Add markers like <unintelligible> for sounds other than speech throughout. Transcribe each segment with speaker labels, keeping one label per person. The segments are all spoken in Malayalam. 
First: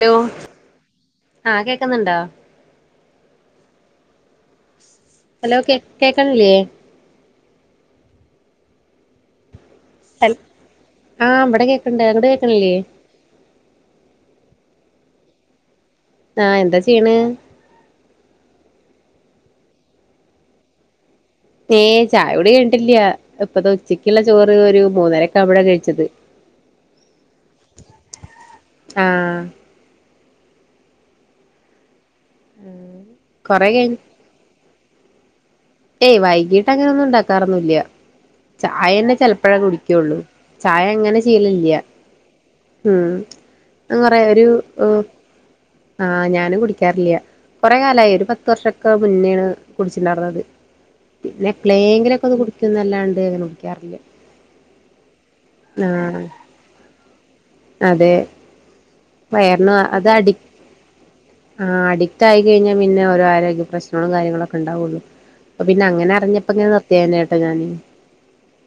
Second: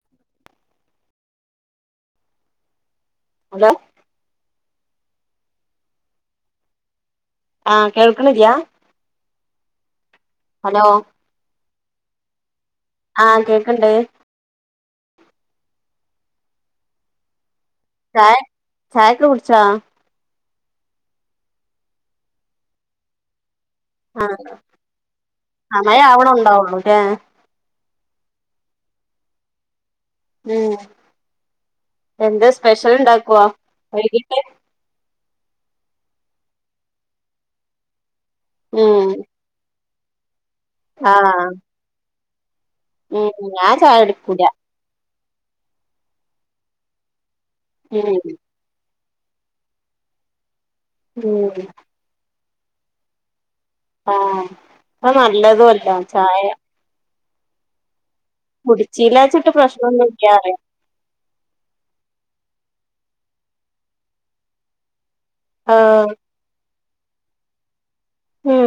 Speaker 1: ഹലോ ആ കേക്കുന്നുണ്ടോ
Speaker 2: ഹലോ
Speaker 1: ഹലോ കേ കേക്കണില്ലേ
Speaker 2: ആ കേൾക്കണില്ല്യാ
Speaker 1: ഹൽ
Speaker 2: ഹലോ
Speaker 1: ആ ഇവിടെ കേക്കണ്ട് അവിടെ കേക്ക്ണില്ല്യേ
Speaker 2: ആഹ് കേക്കണ്ട്
Speaker 1: ആ എന്താ ചെയ്യണ്
Speaker 2: ചായ ചായക്കെകുടിച്ചാ
Speaker 1: ഏ ചായകുടി കഴിഞ്ഞിട്ട്ല്ല്യാ ഇപ്പോ <unintelligible> ചിക്കള്ള
Speaker 2: ആഹ്
Speaker 1: ചോറ് ഒരു മൂന്നരക്കെ ആവുമ്പോയ
Speaker 2: സമയം
Speaker 1: കഴിച്ചത്
Speaker 2: ആവണുണ്ടാവുള്ളൂല്ലേ
Speaker 1: ആ
Speaker 2: ഉം എന്താ സ്പെഷ്യൽ ഉണ്ടാക്കുവാ
Speaker 1: കൊറെ കഴിഞ്ഞ്
Speaker 2: വൈകിട്ട്
Speaker 1: ഏയ് വൈകീട്ട് അങ്ങന ഒന്നും ഉണ്ടാക്കാറൊന്നുല്ല
Speaker 2: ഉം
Speaker 1: ചായന്നെ ചെല്ലപ്പോയ കുടി ക്കോള്ളു ചായ അങ്ങനെ
Speaker 2: ആഹ്
Speaker 1: ശീലല്ല്യ ഉം
Speaker 2: ഞാൻ ചായ
Speaker 1: <unintelligible> കുറെ
Speaker 2: കുടിക്കൂല
Speaker 1: ഒരു ഉം ആ ഞാനും കുടിക്കാറില്ല കുറെ കാലായി
Speaker 2: ഉം
Speaker 1: ഒരു പത്ത് വർഷ ഒക്കെ ക്കാ മുന്നെയാണ് കുടിച്ചിണ്ടായിരുന്നത് ക പിന്നെ
Speaker 2: ഉം
Speaker 1: എപ്ളേങ്കിലും ഒക്കൊന്ന് കുടി ക്ക് ഇന്നെല്ലാം ണ്ടായിരുന്നു.
Speaker 2: ആഹ് അപ്പം നല്ലതുമല്ല
Speaker 1: ആഹ്
Speaker 2: ചായ
Speaker 1: അതെ
Speaker 2: കുടിച്ചീലാച്ചിട്ട്
Speaker 1: വയറിന് അത്
Speaker 2: പ്രശ്നൊന്നുല്ല്യാ
Speaker 1: അഡിക്
Speaker 2: പറയാ
Speaker 1: ആ അഡിക്റ്റ് ആയിക്കഴിഞ്ഞാ പിന്നെ ഓരോ ആരോഗ്യ പ്രശ്നങ്ങളും കാര്യങ്ങളൊക്കെ ഉണ്ടാവുവുള്ളൂ. അപ്പൊ പിന്നെ
Speaker 2: ആഹ്
Speaker 1: അങ്ങനെ അറിഞ്ഞപ്പങ്ങനെ നിർ <unintelligible>
Speaker 2: ഉം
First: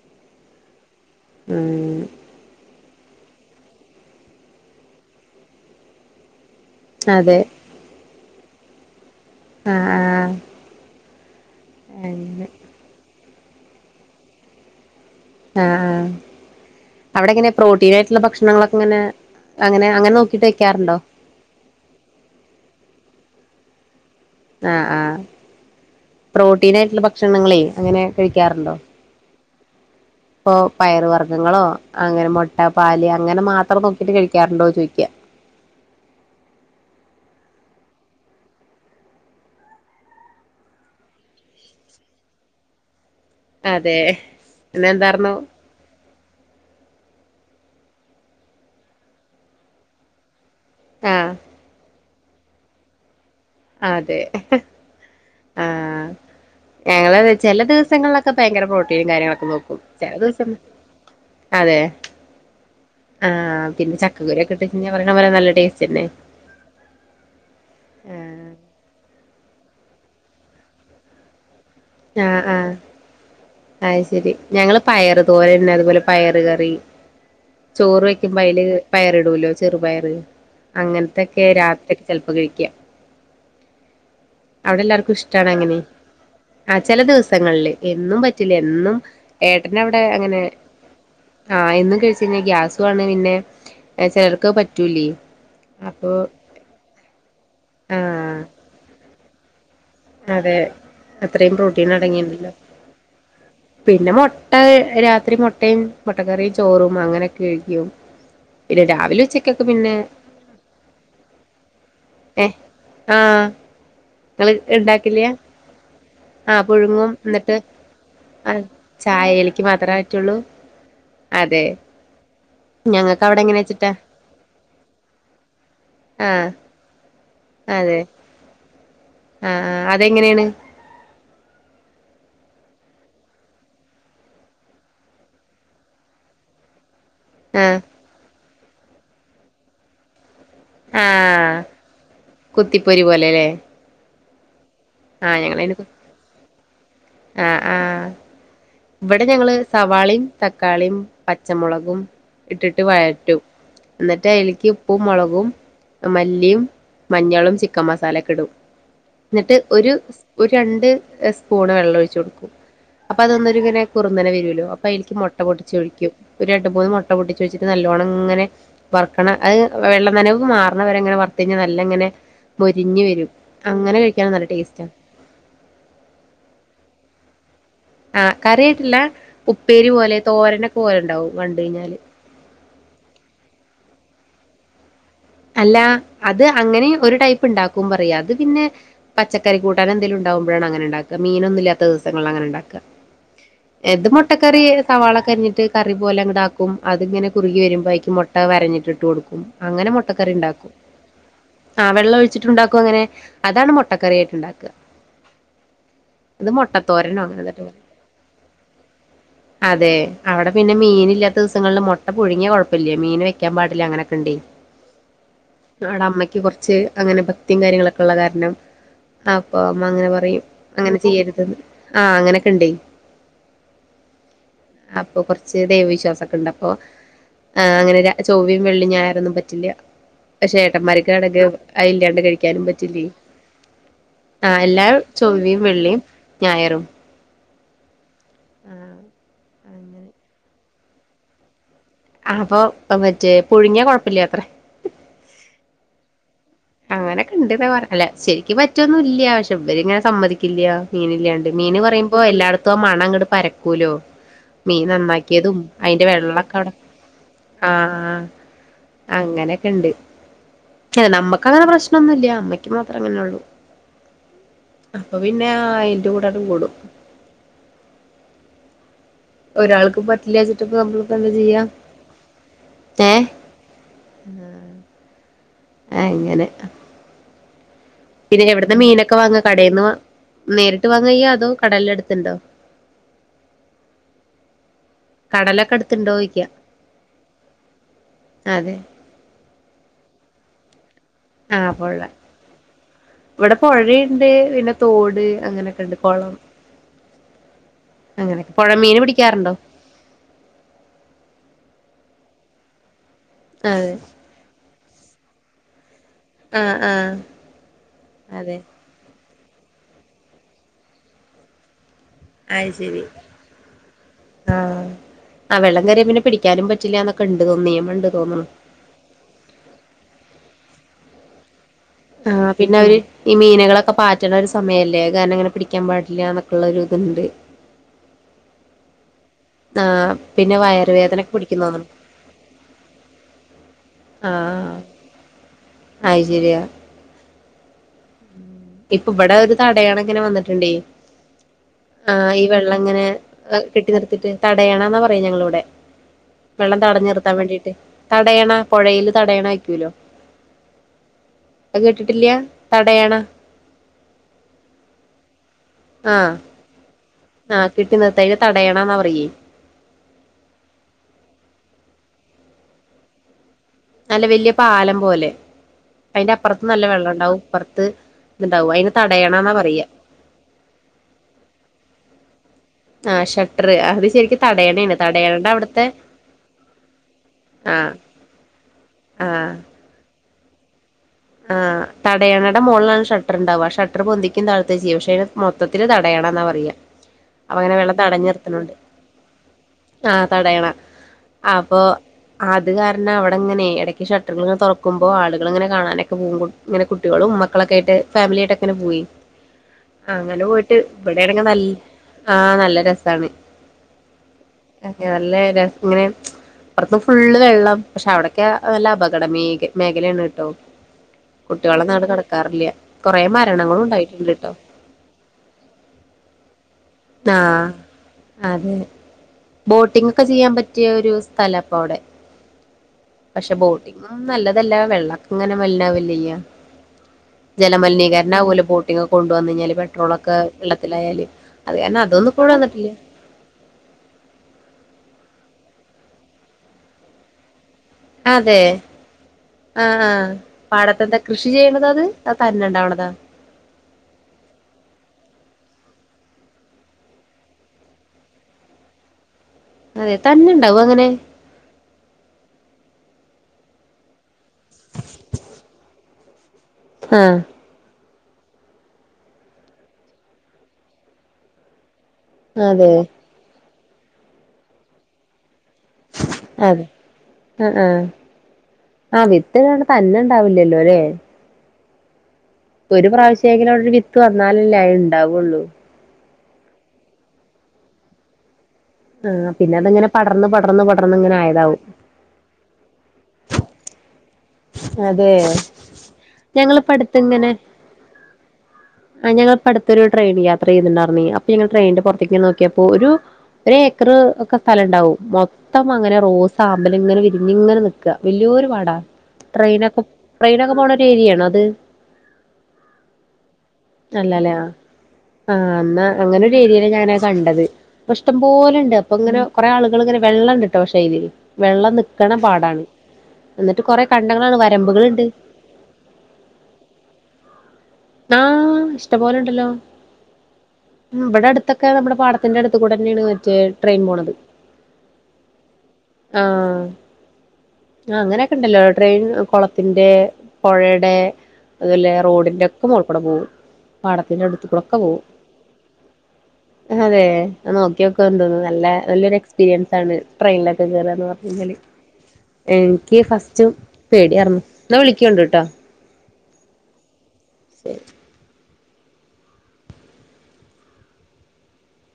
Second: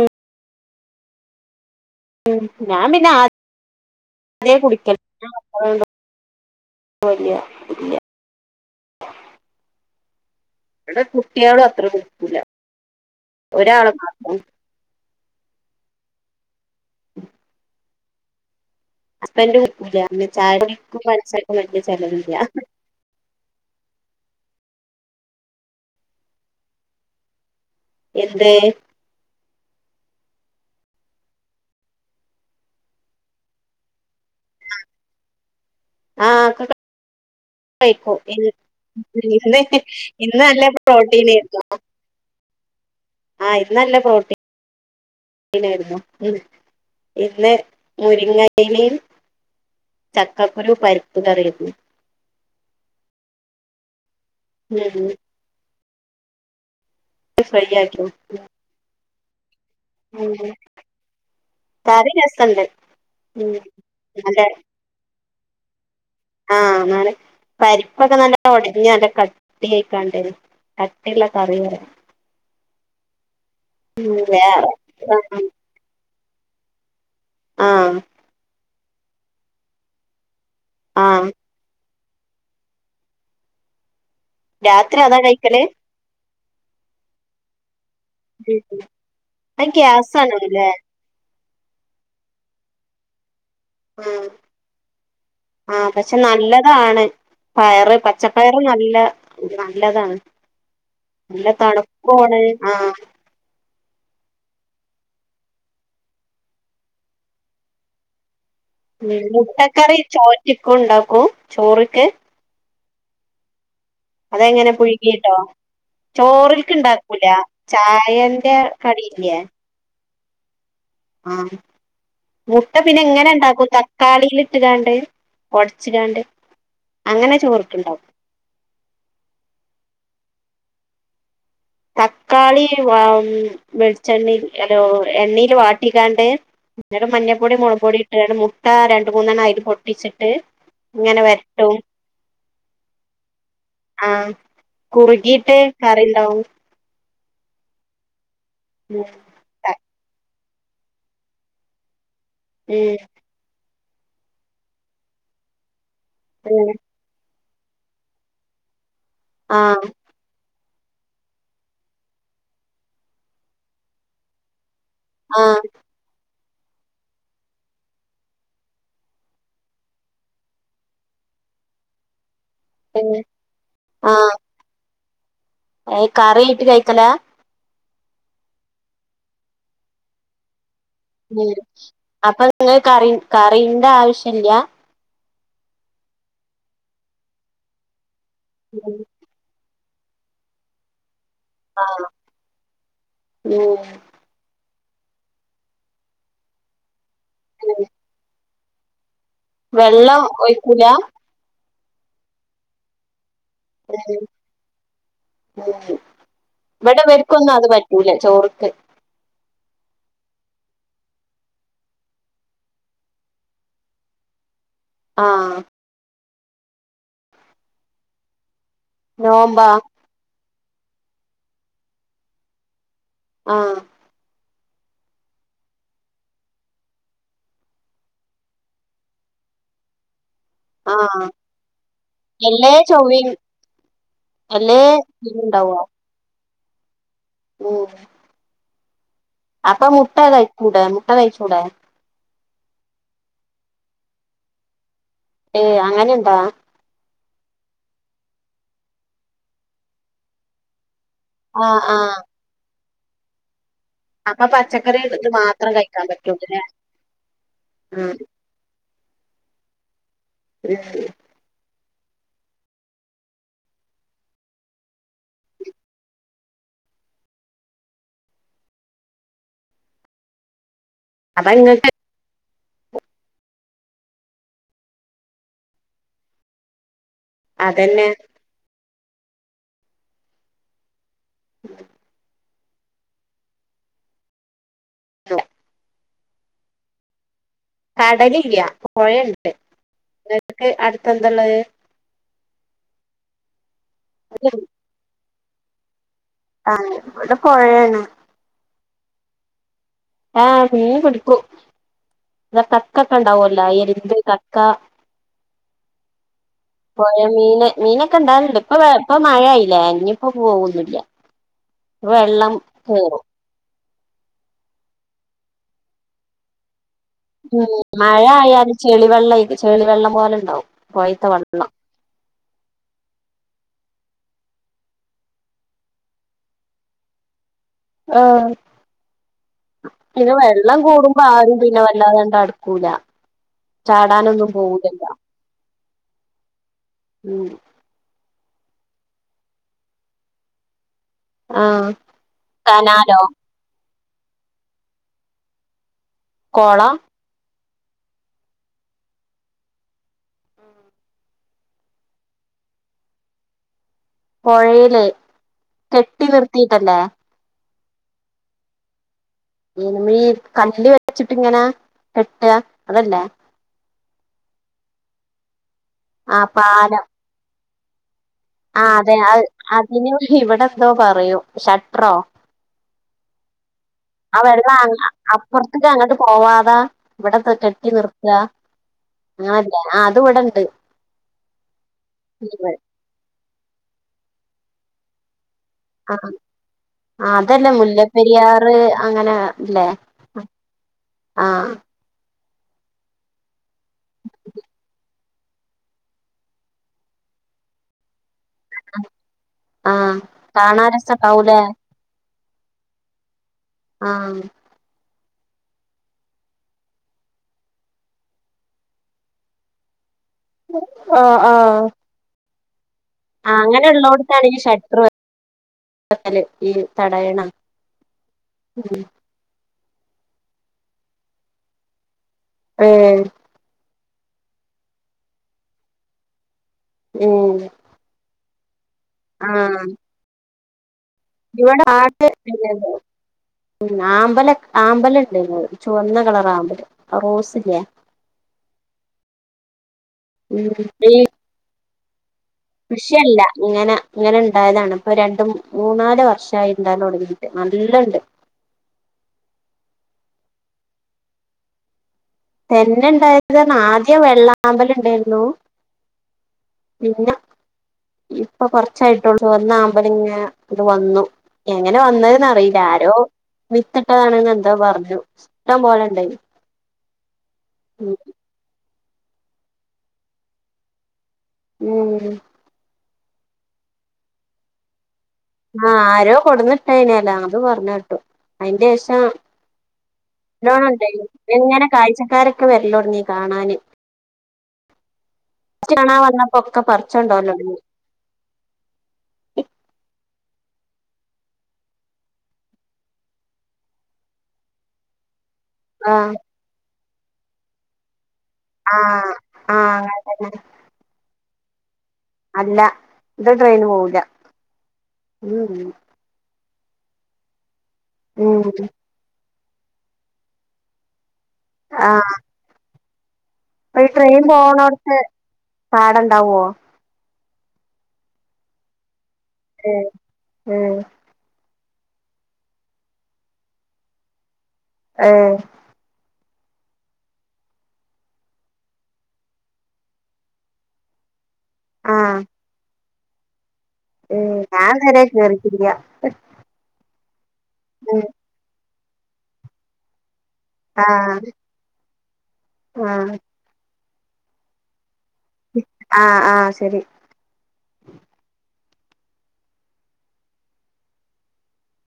Speaker 1: ഉം
Speaker 2: ഉം ഞാൻ പിന്നെ ഞാൻ ആദ്യം പിന്നേ കുടിക്കൽ <unintelligible> ഇപ്പോ ഇല്ലൃ
Speaker 1: അതെ
Speaker 2: ഇല്ലൃ
Speaker 1: ആഹ് ആഹ്
Speaker 2: <unintelligible> കേരളം അത്ര <unintelligible> ഒരാൾ മാത്രം ഉം.
Speaker 1: ആഹ് അവിടെ എങ്ങനെ പ്രോട്ടീൻ ആയിട്ടുള്ള ഭക്ഷണങ്ങളൊ?
Speaker 2: അപ്പന്റെ <unintelligible>
Speaker 1: വെക്കാറുണ്ടോ
Speaker 2: ചായപൊടിക്കും പൻസാരക്കും വലിയ ചിലവില്ല.
Speaker 1: ആ ആഹ് പ്രോട്ടീൻ ആയിട്ടുള്ള ഭക്ഷണങ്ങളെ അങ്ങനെ
Speaker 2: എന്ത്
Speaker 1: കഴിക്കാറുണ്ടോ? ഇപ്പൊ പയറു വർഗ്ഗങ്ങളോ അങ്ങനെ മുട്ട പാല് അങ്ങനെ മാത്രം നോക്കിട്ട് കഴിക്കാറുണ്ടോന്ന് ചോദിക്ക.
Speaker 2: ആഹ ക്കെ കഴിക്ക <unintelligible> ഇന്ന് നല്ല പ്രോട്ടീൻ <unintelligible> ആഹ് ഇത് നല്ല
Speaker 1: അതെ
Speaker 2: പ്രോട്ടീ
Speaker 1: പിന്നെന്താർന്നു
Speaker 2: നായിരുന്നു. ഉം ഇന്ന് മുരിങ്ങേലയിൽ ചക്ക് - പപ്പടം
Speaker 1: ആഹ്
Speaker 2: പരിപ്പുകറിയും
Speaker 1: അതേ
Speaker 2: <unintelligible>
Speaker 1: ഞങ്ങള് ചെല
Speaker 2: ഫ്രൈ ആക്കിയോ
Speaker 1: ദിവസങ്ങളിലൊക്കെ ഭയങ്കര പ്രോട്ടീനും കാര്യങ്ങള്- അോ <unintelligible> ചില
Speaker 2: ഉം
Speaker 1: ദിവസം അതെ
Speaker 2: കറി രസണ്ട്
Speaker 1: ആ
Speaker 2: ഉം
Speaker 1: പിന്നെ
Speaker 2: നല്ല
Speaker 1: ചക്കക്കുരു ഒക്കെയിട്ട് ഇങ്ങ പറ പോല നല്ല- ടേസ്റ്റ് തന്നെ
Speaker 2: ആഹ് മാറി പരിപ്പൊക്കെ നല്ലോലെ ഓടച്ച-
Speaker 1: ആഹ്
Speaker 2: ഇല്ല കട്ടി ആക്കാണ്ട കട്ടിയുള്ള കറി
Speaker 1: ആഹ് ആഹ് അത്
Speaker 2: ഉം
Speaker 1: ശരി
Speaker 2: വേറെ
Speaker 1: ഞങ്ങള് പയറ് തോരൻ അതുപോലെ- പയറ് കറി
Speaker 2: ആഹ്
Speaker 1: ചോറ് വെക്കുമ്പോ അയില് പയറിടുലോ ചെറുപയറ്.
Speaker 2: ആഹ്
Speaker 1: അങ്ങനത്തെക്കെ രാത്രി ചെലപ്പം കഴിക്ക.
Speaker 2: രാത്രി അതാ കഴിക്കണേ?
Speaker 1: ആ ചില ദിവസങ്ങളില്- എന്നും പറ്റില്ല എന്നും
Speaker 2: അത്
Speaker 1: ഏട്ടന് അവിടെ അങ്ങനെ-
Speaker 2: ഗ്യാസാണ്ല്ലേ
Speaker 1: ആഹ് എന്നും കഴിച്ച് കഴിഞ്ഞാ ഗ്യാസു ആണ് പിന്നെ-
Speaker 2: ആഹ്
Speaker 1: ചിലർക്ക് പറ്റൂലേ
Speaker 2: ആഹ്
Speaker 1: അപ്പൊ
Speaker 2: പക്ഷെ നല്ലതാണ് പയറ്
Speaker 1: ആഹ്
Speaker 2: പച്ചപ്പയറ് നല്ല- <unintelligible> നല്ലതാണ്
Speaker 1: അതെ
Speaker 2: നല്ല
Speaker 1: അത്രയും പ്രോട്ടീൻ
Speaker 2: തണുപ്പാണ്,
Speaker 1: അടങ്ങിയിട്ടുണ്ടല്ലോ
Speaker 2: ആഹ്
Speaker 1: പിന്നെ മൊട്ട രാത്രി മൊട്ടയും മൊട്ടക്കറിയും ചോറും അങ്ങനെയൊക്കെ കഴിക്കും. പിന്നെ
Speaker 2: ഉ
Speaker 1: രാവിലെ ഉച്ചക്കൊക്കെ പിന്നെ
Speaker 2: മുട്ടക്കറി ഉണ്ടാക്കും ചോറക്ക്
Speaker 1: ആഹ
Speaker 2: അതെ എങ്ങനെ പുഴുകിട്ടോ
Speaker 1: ആഹ്
Speaker 2: ചോറക്ക്
Speaker 1: പുഴുങ്ങും
Speaker 2: ഇണ്ടാക്കൂല
Speaker 1: എന്നിട്ട്
Speaker 2: ചായന്റെ കടില്ലേ?
Speaker 1: <unintelligible> ഉള്ളു
Speaker 2: ആഹ മുട്ട പിന്നെ
Speaker 1: ഞങ്ങൾക്ക്
Speaker 2: ഇങ്ങനെ
Speaker 1: അവിടെ എങ്ങനെ
Speaker 2: ഉണ്ടാക്കും
Speaker 1: വെച്ചിട്ടാ
Speaker 2: തക്കാളിയിൽ ഇടാണ്ട് ഉടച്ച്
Speaker 1: ആഹ്
Speaker 2: അങ്ങനെ -
Speaker 1: അതെ ആ അതെങ്ങനെ <inaudible>
Speaker 2: തക്കാളി വെളിച്ചെണ്ണയിൽ അല്ലോ എണ്ണയിൽ വാട്ടിക്കാണ്ടേ- എന്നിട്ട് മഞ്ഞപ്പൊടി
Speaker 1: ആഹ്
Speaker 2: മുളപ്പൊടി ഇട്ടു രണ്ട്മുട്ട രണ്ട് മൂന്ന് ഇത് പൊട്ടിച്ചി്ട്ട്
Speaker 1: ആഹ കുത്തിപ്പൊരി പോലെല്ലേ
Speaker 2: കുറുകിട്ട് കറിയുണ്ടാവും
Speaker 1: ആഹ ആഹ
Speaker 2: ഉം
Speaker 1: ഇവിടെ ഞങ്ങള് സവാളയും തക്കാളിയും പച്ചമുളകും- ഇട്ടിട്ട്
Speaker 2: ഉം
Speaker 1: വയറ്റും എന്നിട്ട് അയ്ലിക്ക് ഉപ്പും മുളകും മല്ലിയും,
Speaker 2: ഉം
Speaker 1: മഞ്ഞളും ചിക്കൻ മസാലയൊക്കെ ഇടും എന്നിട്ട്
Speaker 2: ആഹ്
Speaker 1: ഒരു- രണ്ട് സ്പൂൺ ആണ് ഒഴിച്ചോടുക്കും അപ്പൊ അതൊന്നങ്ങെ കുറന്നെന വരുല്ലോ <unintelligible> മുട്ട
Speaker 2: ആഹ്
Speaker 1: പൊടിച്ചൊഴിക്കും ഒരു രണ്ടു, മൂന്ന് മുട്ട പൊടിച്ച് വെച്ചിട്ട് നല്ലവണ്ണങ്ങനെ വറക്കണം അത് വെള്ളം നനവ് മാറണവരെങ്ങനെ വറുത്തു കഴിഞ്ഞാൽ നല്ലങ്ങനെ- പൊരിഞ്ഞ്
Speaker 2: പിന്നെ
Speaker 1: വരും അങ്ങനെ കഴിക്കൻ നല്ല ടേസ്റ്റാ
Speaker 2: കറി ഇട്ട് കഴിക്കലാ
Speaker 1: ആഹ കറി ആയിട്ടില്ല ഉപ്പേരി പോലെ തോരന പോലണ്ടാവും
Speaker 2: ഉം
Speaker 1: കണ്ട് കഴിഞ്ഞാല്
Speaker 2: <unintelligible> കറി കാറിന്റെ ആവശ്യല്ല്യാ
Speaker 1: അല്ല അത് അങ്ങനെ ഒരു ടൈപ്പ് ഉണ്ടാക്കും പറയാ അത് പിന്നെ പച്ചക്കറി കൂ കൂട്ടാൻന്തേലും ഉണ്ടാവുമ്പോയാണ് അങ്ങെ ഉണ്ടുക മീനൊന്നുംല്ലാത്ത
Speaker 2: ആഹ്
Speaker 1: ദിവസങ്ങളിൽ അങ്ങനെ ഉണ്ടാക്ക
Speaker 2: ഉം
Speaker 1: ഏത് മുട്ടക്കറി സവാളകരിഞ്ഞിട്ട് കറി പോലെ അങ്ങട്ടാക്കും അതിങ്ങന കുറുകി
Speaker 2: ഉം.
Speaker 1: വരുമ്പോ ആയിക്ക് മു വരഞ്ഞിട്ട്കൊടുക്കും അങ്ങനെ മുട്ടക്കറി ഉണ്ടാക്കും
Speaker 2: <unintelligible>
Speaker 1: ആഹ് വെള്ളം ഒഴിച്ചിട്ടുണ്ടാക്കും അങ്ങനെ അതാണ് മുട്ടക്കറി ആയിട്ട് ഉണ്ടാക്കുക ഇത്
Speaker 2: ഇവിടെ
Speaker 1: മുട്ടത്തോരനോ അങ്ങനെ
Speaker 2: വെക്കൊന്നും
Speaker 1: എന്തൊക്കെ
Speaker 2: അത്
Speaker 1: പറയും
Speaker 2: പറ്റൂല ചോറക്ക്
Speaker 1: അതെ അവിടെ പിന്നെ മീൻ ഇല്ലാത്ത ദിവസങ്ങളില് മുട്ട പുഴുങ്ങിയാ കുഴപ്പമില്ലേ മീൻ വെക്കാൻ പാടില്ല അങ്ങനെയൊക്കെ ഉണ്ടെ
Speaker 2: ആഹ
Speaker 1: ക്ക് കുറച്ച് അങ്ങനെ ഭക്തിയും കാര്യങ്ങളൊക്കെ ഉള്ള കാരണം ആപ്പൊ
Speaker 2: നോമ്പാ
Speaker 1: അമ്മ അങ്ങനെ പറയും അങ്ങനെ ചെയ്യരുത് ആഹ് അങ്ങനെയൊക്കെ ഇണ്ടെ
Speaker 2: ആഹ
Speaker 1: അപ്പൊ കുറച്ച് ദൈവവിശ്വാസംഒക്കെണ്ട് അപ്പം അങ്ങനെ ചൊവ്വയും വെള്ളിയും ഞായറും ഒന്നും പറ്റില്ല ചേട്ടന്മാർക്ക്
Speaker 2: ആഹ്
Speaker 1: ആണെങ്കി അതില്ലാണ്ട് കഴിക്കാനും
Speaker 2: എല്ലേ
Speaker 1: പറ്റില്ലേ
Speaker 2: ചൊവ്വയും
Speaker 1: ആ
Speaker 2: എല്ലേ
Speaker 1: എല്ലാം ചൊവ്വയും വെള്ളീം ഞായറും
Speaker 2: ഓ
Speaker 1: ആഹ്
Speaker 2: അപ്പം
Speaker 1: അങ്ങനെ
Speaker 2: മുട്ട കൂട മുട്ടകഴിച്ചൂടെ
Speaker 1: അപ്പൊ മുട്ട മറ്റേ പുഴുങ്ങിയാ കൊഴപ്പില്ല അത്രെ
Speaker 2: ഏയ് അങ്ങനെന്താ
Speaker 1: അങ്ങനെ കെണ്ട്ന്ന പറയല് ശെരിക്കും പറ്റുവൊന്നും ഇല്ല പക്ഷെ ഇവരി ഇങ്ങനെ സമ്മതിക്കില്ല മീനില്ലാണ്ട്
Speaker 2: ആഹ്
Speaker 1: മീന്
Speaker 2: ആഹ്
Speaker 1: പറയുമ്പോ എല്ലായിടത്തും അങ്ങട്ട് പര പോലോ
Speaker 2: അപ്പൊ
Speaker 1: മീൻ
Speaker 2: പച്ചക്കറി ഇത്
Speaker 1: നന്നാക്കിയതും
Speaker 2: മാത്രം കഴിക്കാൻ
Speaker 1: അയിന്റെ വെള്ളമൊക്കെ
Speaker 2: പറ്റൂലല്ലേ
Speaker 1: അവിടെ ആ
Speaker 2: ഉം
Speaker 1: ആ അങ്ങനെയൊക്കെ ഉണ്ട്
Speaker 2: ഒരു
Speaker 1: പ്രശ്നന്നുംല്ല അമ്മയ്ക്ക് മാത്രേ അങ്ങനെള്ളൂ അപ്പൊ പിന്നെ അയിന്റെ കൂടങ്ങ് കൂടും ഒരാൾക്ക് പറ്റില്ലാച്ചിട്ട് ഇപ്പൊ നമ്മ എന്താ
Speaker 2: അപ്പൊ
Speaker 1: ചെയ്യാ
Speaker 2: ഇങ്ങക്ക്
Speaker 1: ഏ ആ അങ്ങനെ
Speaker 2: അതന്നെ
Speaker 1: പിന്നെ എവിടുന്ന് മീനൊക്കെ ക്കെ വാങ്ങാ കടേന്നു നേരിട്ട് വാ <unintelligible> അതോ കടല് അടുത്തുണ്ടോ കടലക്കെ അടുത്തുണ്ടോയി ല്ല
Speaker 2: കടലില്ല പൊഴയുണ്ട് ക്കെ അ
Speaker 1: ആ പൊള്ളെ ഇവിടെ പൊഴെണ്ട്. പിന്നെ തോട് അങ്ങനെക്കെണ്ട്.
Speaker 2: ആ ഇവിടെ പൊഴയാണ്.
Speaker 1: ക്കാറുണ്ടോ?
Speaker 2: ആ മീൻ പിടിക്കും. <unintelligible> കക്കക്കെ ഒണ്ടാവുലോ?
Speaker 1: അതെ
Speaker 2: ഐരുന്ത്‌ കക്ക
Speaker 1: ആഹ് ആഹ്
Speaker 2: പൊയേ മീന് മീനൊക്കെ
Speaker 1: അതെ
Speaker 2: ഒണ്ടാകലുണ്ട്. ഇപ്പൊ വേ ഇപ്പം മയയായില്ലേ ഇനിയിപ്പോ പോവോംന്നില്ല. വെള്ളം <unintelligible>
Speaker 1: ആ ആ വെള്ളം കേറിയ പിന്നെ പിടിക്കാനും പറ്റ്
Speaker 2: ഉം മഴയയാലും ചെളിവെള്ള ചെളിവെള്ളം പോലെണ്ടാവും. പൊയേത്തെ വെള്ളം.
Speaker 1: ആഹ പിന്നെ അവര് ഈ മീനകളൊക്കെ പാറ്റണ ഒരു സമയല്ലേ? കാരണം ഇങ്ങനെ പിടിക്കാൻ പാടില്ല എന്നൊക്കെയുള്ള ഒരു ഇതുണ്ട്.
Speaker 2: ആഹ്
Speaker 1: ആഹ്
Speaker 2: പിന്നെ വെള്ളം കൂടുമ്പോ
Speaker 1: വയറുവേദനൊക്കെ
Speaker 2: ആരും
Speaker 1: പിടിക്കുന്ന്
Speaker 2: പിന്നെ
Speaker 1: തോന്നുന്നു
Speaker 2: വല്ലാതണ്ട് അടുക്കൂല. ചാടാനൊന്നും പോവലലില്ല.
Speaker 1: അയ്ശരിയാ.
Speaker 2: ഉം
Speaker 1: ഇപ്പ ഇബടെ ഒരു തടയണങ്ങനെ വന്നിട്ടുണ്ടേ ആ ഈ വെള്ളം ഇങ്ങനെ
Speaker 2: കനാലോ
Speaker 1: കെട്ടി നിർ ത്തിട്ട് തടയണന്നാ പറയ ഞങ്ങളിവിടെ വെള്ളം
Speaker 2: കൊളം
Speaker 1: തടഞ്ഞ നിർത്താൻ വേണ്ടിട്ട് തടയണ പുഴയില് തടയണ ആക്കൂലോ അത് കേട്ടിട്ടില്ല്യ തടയണ
Speaker 2: പൊഴയിലെ
Speaker 1: ആ
Speaker 2: കെട്ടി നിർത്തിയിട്ടല്ലേ
Speaker 1: ആ കെട്ടി നിർത്തി അയിന് തടയണാന്ന പറയെ
Speaker 2: മൂന്ന് മീ കല്ലില് വരച്ചിട്ട്ങ്ങനെ കെട്ട അതല്ലേ
Speaker 1: നല്ല വല്യ പാലം പോലെ അയിന്റെ
Speaker 2: ആ
Speaker 1: അപ്പറത്ത് നല്ല
Speaker 2: പാലം
Speaker 1: വെള്ളണ്ടാവുംപ്പുറത്ത് ത്ത്
Speaker 2: ആ അതെ അവ് അതിന് ഇവിടെ എന്തോ പറയൂ ഷട്ടറോ
Speaker 1: ആ ഷട്ടർ അത്
Speaker 2: ആ
Speaker 1: ശരിക്കും തടയണേണ്
Speaker 2: <unintelligible>
Speaker 1: തടയണയുടെ
Speaker 2: അപ്പുറത്തേക്ക
Speaker 1: അവിടുത്തെ
Speaker 2: അങ്ങോട്ട് പോവാതാ ഇവിടെ
Speaker 1: ആ
Speaker 2: കെട്ടി നിർത്ത അങ്ങനല്ല ആ അത് ഇവിടെ <unintelligible>
Speaker 1: ആഹ് തടയണയുടെ മോളിലാണ് ഷട്ടർണ്ടാവ. ഷട്ടറ് പൊന്തിക്കേം താഴ്ത്തേം ചെയ്യാം <unintelligible> മൊത്തത്തില് തടയണ എന്നാ പറയാ
Speaker 2: ആ
Speaker 1: അപ്പ
Speaker 2: അതല്ലേ
Speaker 1: അങ്ങനെ വെള്ളം തടഞ്ഞിർത്തണണ്ട്
Speaker 2: മുല്ലപ്പെരിയാറ് അങ്ങനെ ഇല്ലേ
Speaker 1: ആഹ് തടയണ
Speaker 2: ആഹ്
Speaker 1: അപ്പോ അത് കാരണം അവടെ ഇങ്ങനെ എടയ്ക്ക് ഷട്ടറുകള് ഇങ്ങനെ തൊറക്കുമ്പോ ആളുകള് ഇങ്ങനെ കാണാനെ ഇങ്ങനെ കുട്ടികളും മക്കളൊക്കെ ആയിട്ട് ഫാമിലിയായിട്ടൊ പോയി
Speaker 2: ആഹ്
Speaker 1: അങ്ങനെ പോയിട്ട്
Speaker 2: കാണാൻ
Speaker 1: ഇവിടാണയങ്കി
Speaker 2: രസണ്ടാവൂലേ
Speaker 1: നൽ ആഹ് നല്ല രസാണ്
Speaker 2: ആഹ്
Speaker 1: അ നല്ല ഇങ്ങനെ പുറത്ത് ഫുള്ള് വെള്ളം പക്ഷെ അവിടൊക്കെ നല്ല അപകട മേ മേഖലയാണ് ട്ടോ കുട്ടികളെന്നാണ് നടക്കാ പറില്ല
Speaker 2: ആ അങ്ങനെ ഉള്ളോടത്താണ് ഈ ഷർട്ടല് ഈ തടയണം
Speaker 1: ആഹ് അതെ
Speaker 2: ഉം
Speaker 1: ബോട്ടിംഗ് ഒക്കെ ചെയ്യാൻ പറ്റിയ ഒരു സ്ഥലാപ്പ അവിടെ
Speaker 2: ഏഹ്
Speaker 1: പക്ഷെ ബോട്ട നല്ലതല്ല വെള്ളൊക്ക ഇങ്ങനെ <unintelligible> ഇല്ല്യാ
Speaker 2: ഉം
Speaker 1: ജലമലിനീകരണാവൂലോ കൊണ്ടുവന്നു കഴിഞ്ഞാല്
Speaker 2: ആഹ്
Speaker 1: പെട്രോളൊക്കെ <unintelligible> അത്
Speaker 2: ഇവിടെ
Speaker 1: കാരണം അതൊന്നും ഇപ്പോഴും വന്നിട്ടില്ല
Speaker 2: <unintelligible> <unintelligible> ആമ്പല ആമ്പല്ണ്ട് ചുവന്ന കളർ ആമ്പൽ റോസ് ഇല്ലേ
Speaker 1: അതെ ആഹ
Speaker 2: ഉം ഈ
Speaker 1: പാടത്തെന്ത കൃഷി ചെയ്യണത അത് തന്നെ ഉണ്ടാവണതാ
Speaker 2: കൃഷിയല്ല ഇങ്ങനെ ഇങ്ങനെ ഇണ്ടായതാണ് ഇപ്പൊ രണ്ടും മൂന്നാല് വർഷയിണ്ടാലോ ഒടുങ്ങിട്ട് നല്ലണ്ട്
Speaker 1: അതെ തന്നുണ്ടാവോ അങ്ങനെ
Speaker 2: തന്നെ ഇണ്ടായത് ആദ്യ വെള്ളാമ്പൽ ഇണ്ടായിരുന്നു പിന്നെ
Speaker 1: ആഹ്
Speaker 2: ഇപ്പൊ കൊറച്ചായിട്ടൊള്ളൂ ഒന്നാമ്പൽ ഇങ്ങെ ഇത് വന്നു ങ്ങനെ വന്നെന്ന്ന്നറിയില്ല
Speaker 1: അതെ
Speaker 2: ആരോ വിത്തിട്ടതാണെന്ന് എന്താ പറഞ്ഞു ഇഷ്ടം പോലെണ്ട്
Speaker 1: ആ ആ ആ വിത്ത് പിന്നെ തന്നെ ഉണ്ടാവില്ലല്ലോ?
Speaker 2: ഹ്മ്മ്
Speaker 1: ഒരു പ്രാവശ്യമെങ്കിലും അവിടെ ഒരു വിത്ത് വന്നാലല്ലേ ഉണ്ടാവുള്ളൂ
Speaker 2: ആഹ് ആരോ കൊടന്നിട്ടെനിയലോ ആധു പറഞ്ഞേട്ട്. അതിന്റെ ശേഷം,
Speaker 1: ആഹ് പിന്നെ അതിങ്ങനെ പടർന്ന് പടർന്ന് പടർന്ന് ഇങ്ങനെ
Speaker 2: <unintelligible>
Speaker 1: ആയതാവും
Speaker 2: പിന്നെങ്ങനെ കാഴ്ചക്കാരൊക്കെ വരല് തുടങ്ങി കാണാന്
Speaker 1: അതെയൊ,
Speaker 2: ഫസ്റ്റ് കാണാൻ വന്നപ്പോ
Speaker 1: ഞങ്ങള്
Speaker 2: ഒക്കെ
Speaker 1: പട്ത്തിങ്ങനെ,
Speaker 2: പറിച്ചോണ്ടോവലൊടങ്ങി
Speaker 1: ആ ഞങ്ങളിപ്പട്തൊരു ട്രെയിൻ യാത്ര ചെയ്തുണ്ടായിരുന്നെ, അപ്പൊ ഞങ്ങൾ ട്രെയിന്റെ പുറത്തേക്ക് ഇങ്ങനെ നോക്കിയപ്പോ ഒരു ഏക്കർ ഒക്കെ സ്ഥലവുണ്ടാവും മൊത്തം
Speaker 2: ആ
Speaker 1: അങ്ങനെ റോസാ മ്പൽ. ഇങ്ങനെ വിരിഞ്ഞിങ്ങനെ നിക്കാ വലിയൊരു പാടാ
Speaker 2: ആ ആ
Speaker 1: ട്രെയിനൊക്കെ,
Speaker 2: അങ്ങനെ തന്നെ
Speaker 1: ട്രെയിനൊക്കെ പോകുന്ന ഏരിയ ആണോ? അത്
Speaker 2: അല്ല ഇത് ട്രെയിന് പോവൂല.
Speaker 1: അല്ലല്ലേ <unintelligible> ഞാനാകണ്ടത് ഇഷ്ടം
Speaker 2: ഉം
Speaker 1: പോലെ ഉണ്ട് അപ്പൊ ഇങ്ങന കുറേ ആളുകൾ വെള്ളണ്ട് ട്ടോ പക്ഷെ അയില് വെള്ളം
Speaker 2: ആ
Speaker 1: നിക്കണ പാടാണ്. എന്നിട്ട്
Speaker 2: അപ്പൊ
Speaker 1: കൊറേ
Speaker 2: ഈ ട്രെയിൻ
Speaker 1: കണ്ടങ്ങളാണ്
Speaker 2: പോണോട്ത്
Speaker 1: വരമ്പുകളുണ്ട്
Speaker 2: പാഠണ്ടാവോ?
Speaker 1: ആാാ ഇഷ്ട്ടം പോലെ ഇണ്ടല്ലോ.
Speaker 2: ഏ ഏ
Speaker 1: ഇവിടെ അടുത്തൊ ക്കെ നമ്മടെ പടത്തിന്റെ അടുത്തുകൂടെ ആണ് മറ്റെ ട്രെയിൻ പോവ്ണത്.
Speaker 2: ഏഹ്
Speaker 1: ആ, അ അങ്ങനെയൊക്കെ ഉണ്ടല്ലോ? ട്രെയിൻ കുളത്തിന്റെ പുഴയുടെ അതുപോലെ
Speaker 2: ആഹ്
Speaker 1: റോഡിന്റെയൊക്കെ മോൾ ടെ പോവും. പാടത്തിന്റെ
Speaker 2: ഉം ഞാൻ
Speaker 1: അടുത്തുകൂടെക്കെ പോവും.
Speaker 2: ഇതുവരെ കേറിട്ടില്ല.
Speaker 1: അതെ നോക്കിയൊക്കെണ്ട് നല്ല നല്ലൊരു എക്സ്പീരിയൻസ് ആണ്. ട്രെയിനിലൊക്കെ കേറന്ന്
Speaker 2: ആഹ്
Speaker 1: പറഞ്ഞിട്ടുണ്ടെങ്കില് എനിക്ക്
Speaker 2: ആഹ്
Speaker 1: ഫസ്റ്റ് പേടിയർന്നു എന്നാ വിളി ക്യണ്ട് ട്ടോ
Speaker 2: ആ ശരി
Speaker 1: ശരി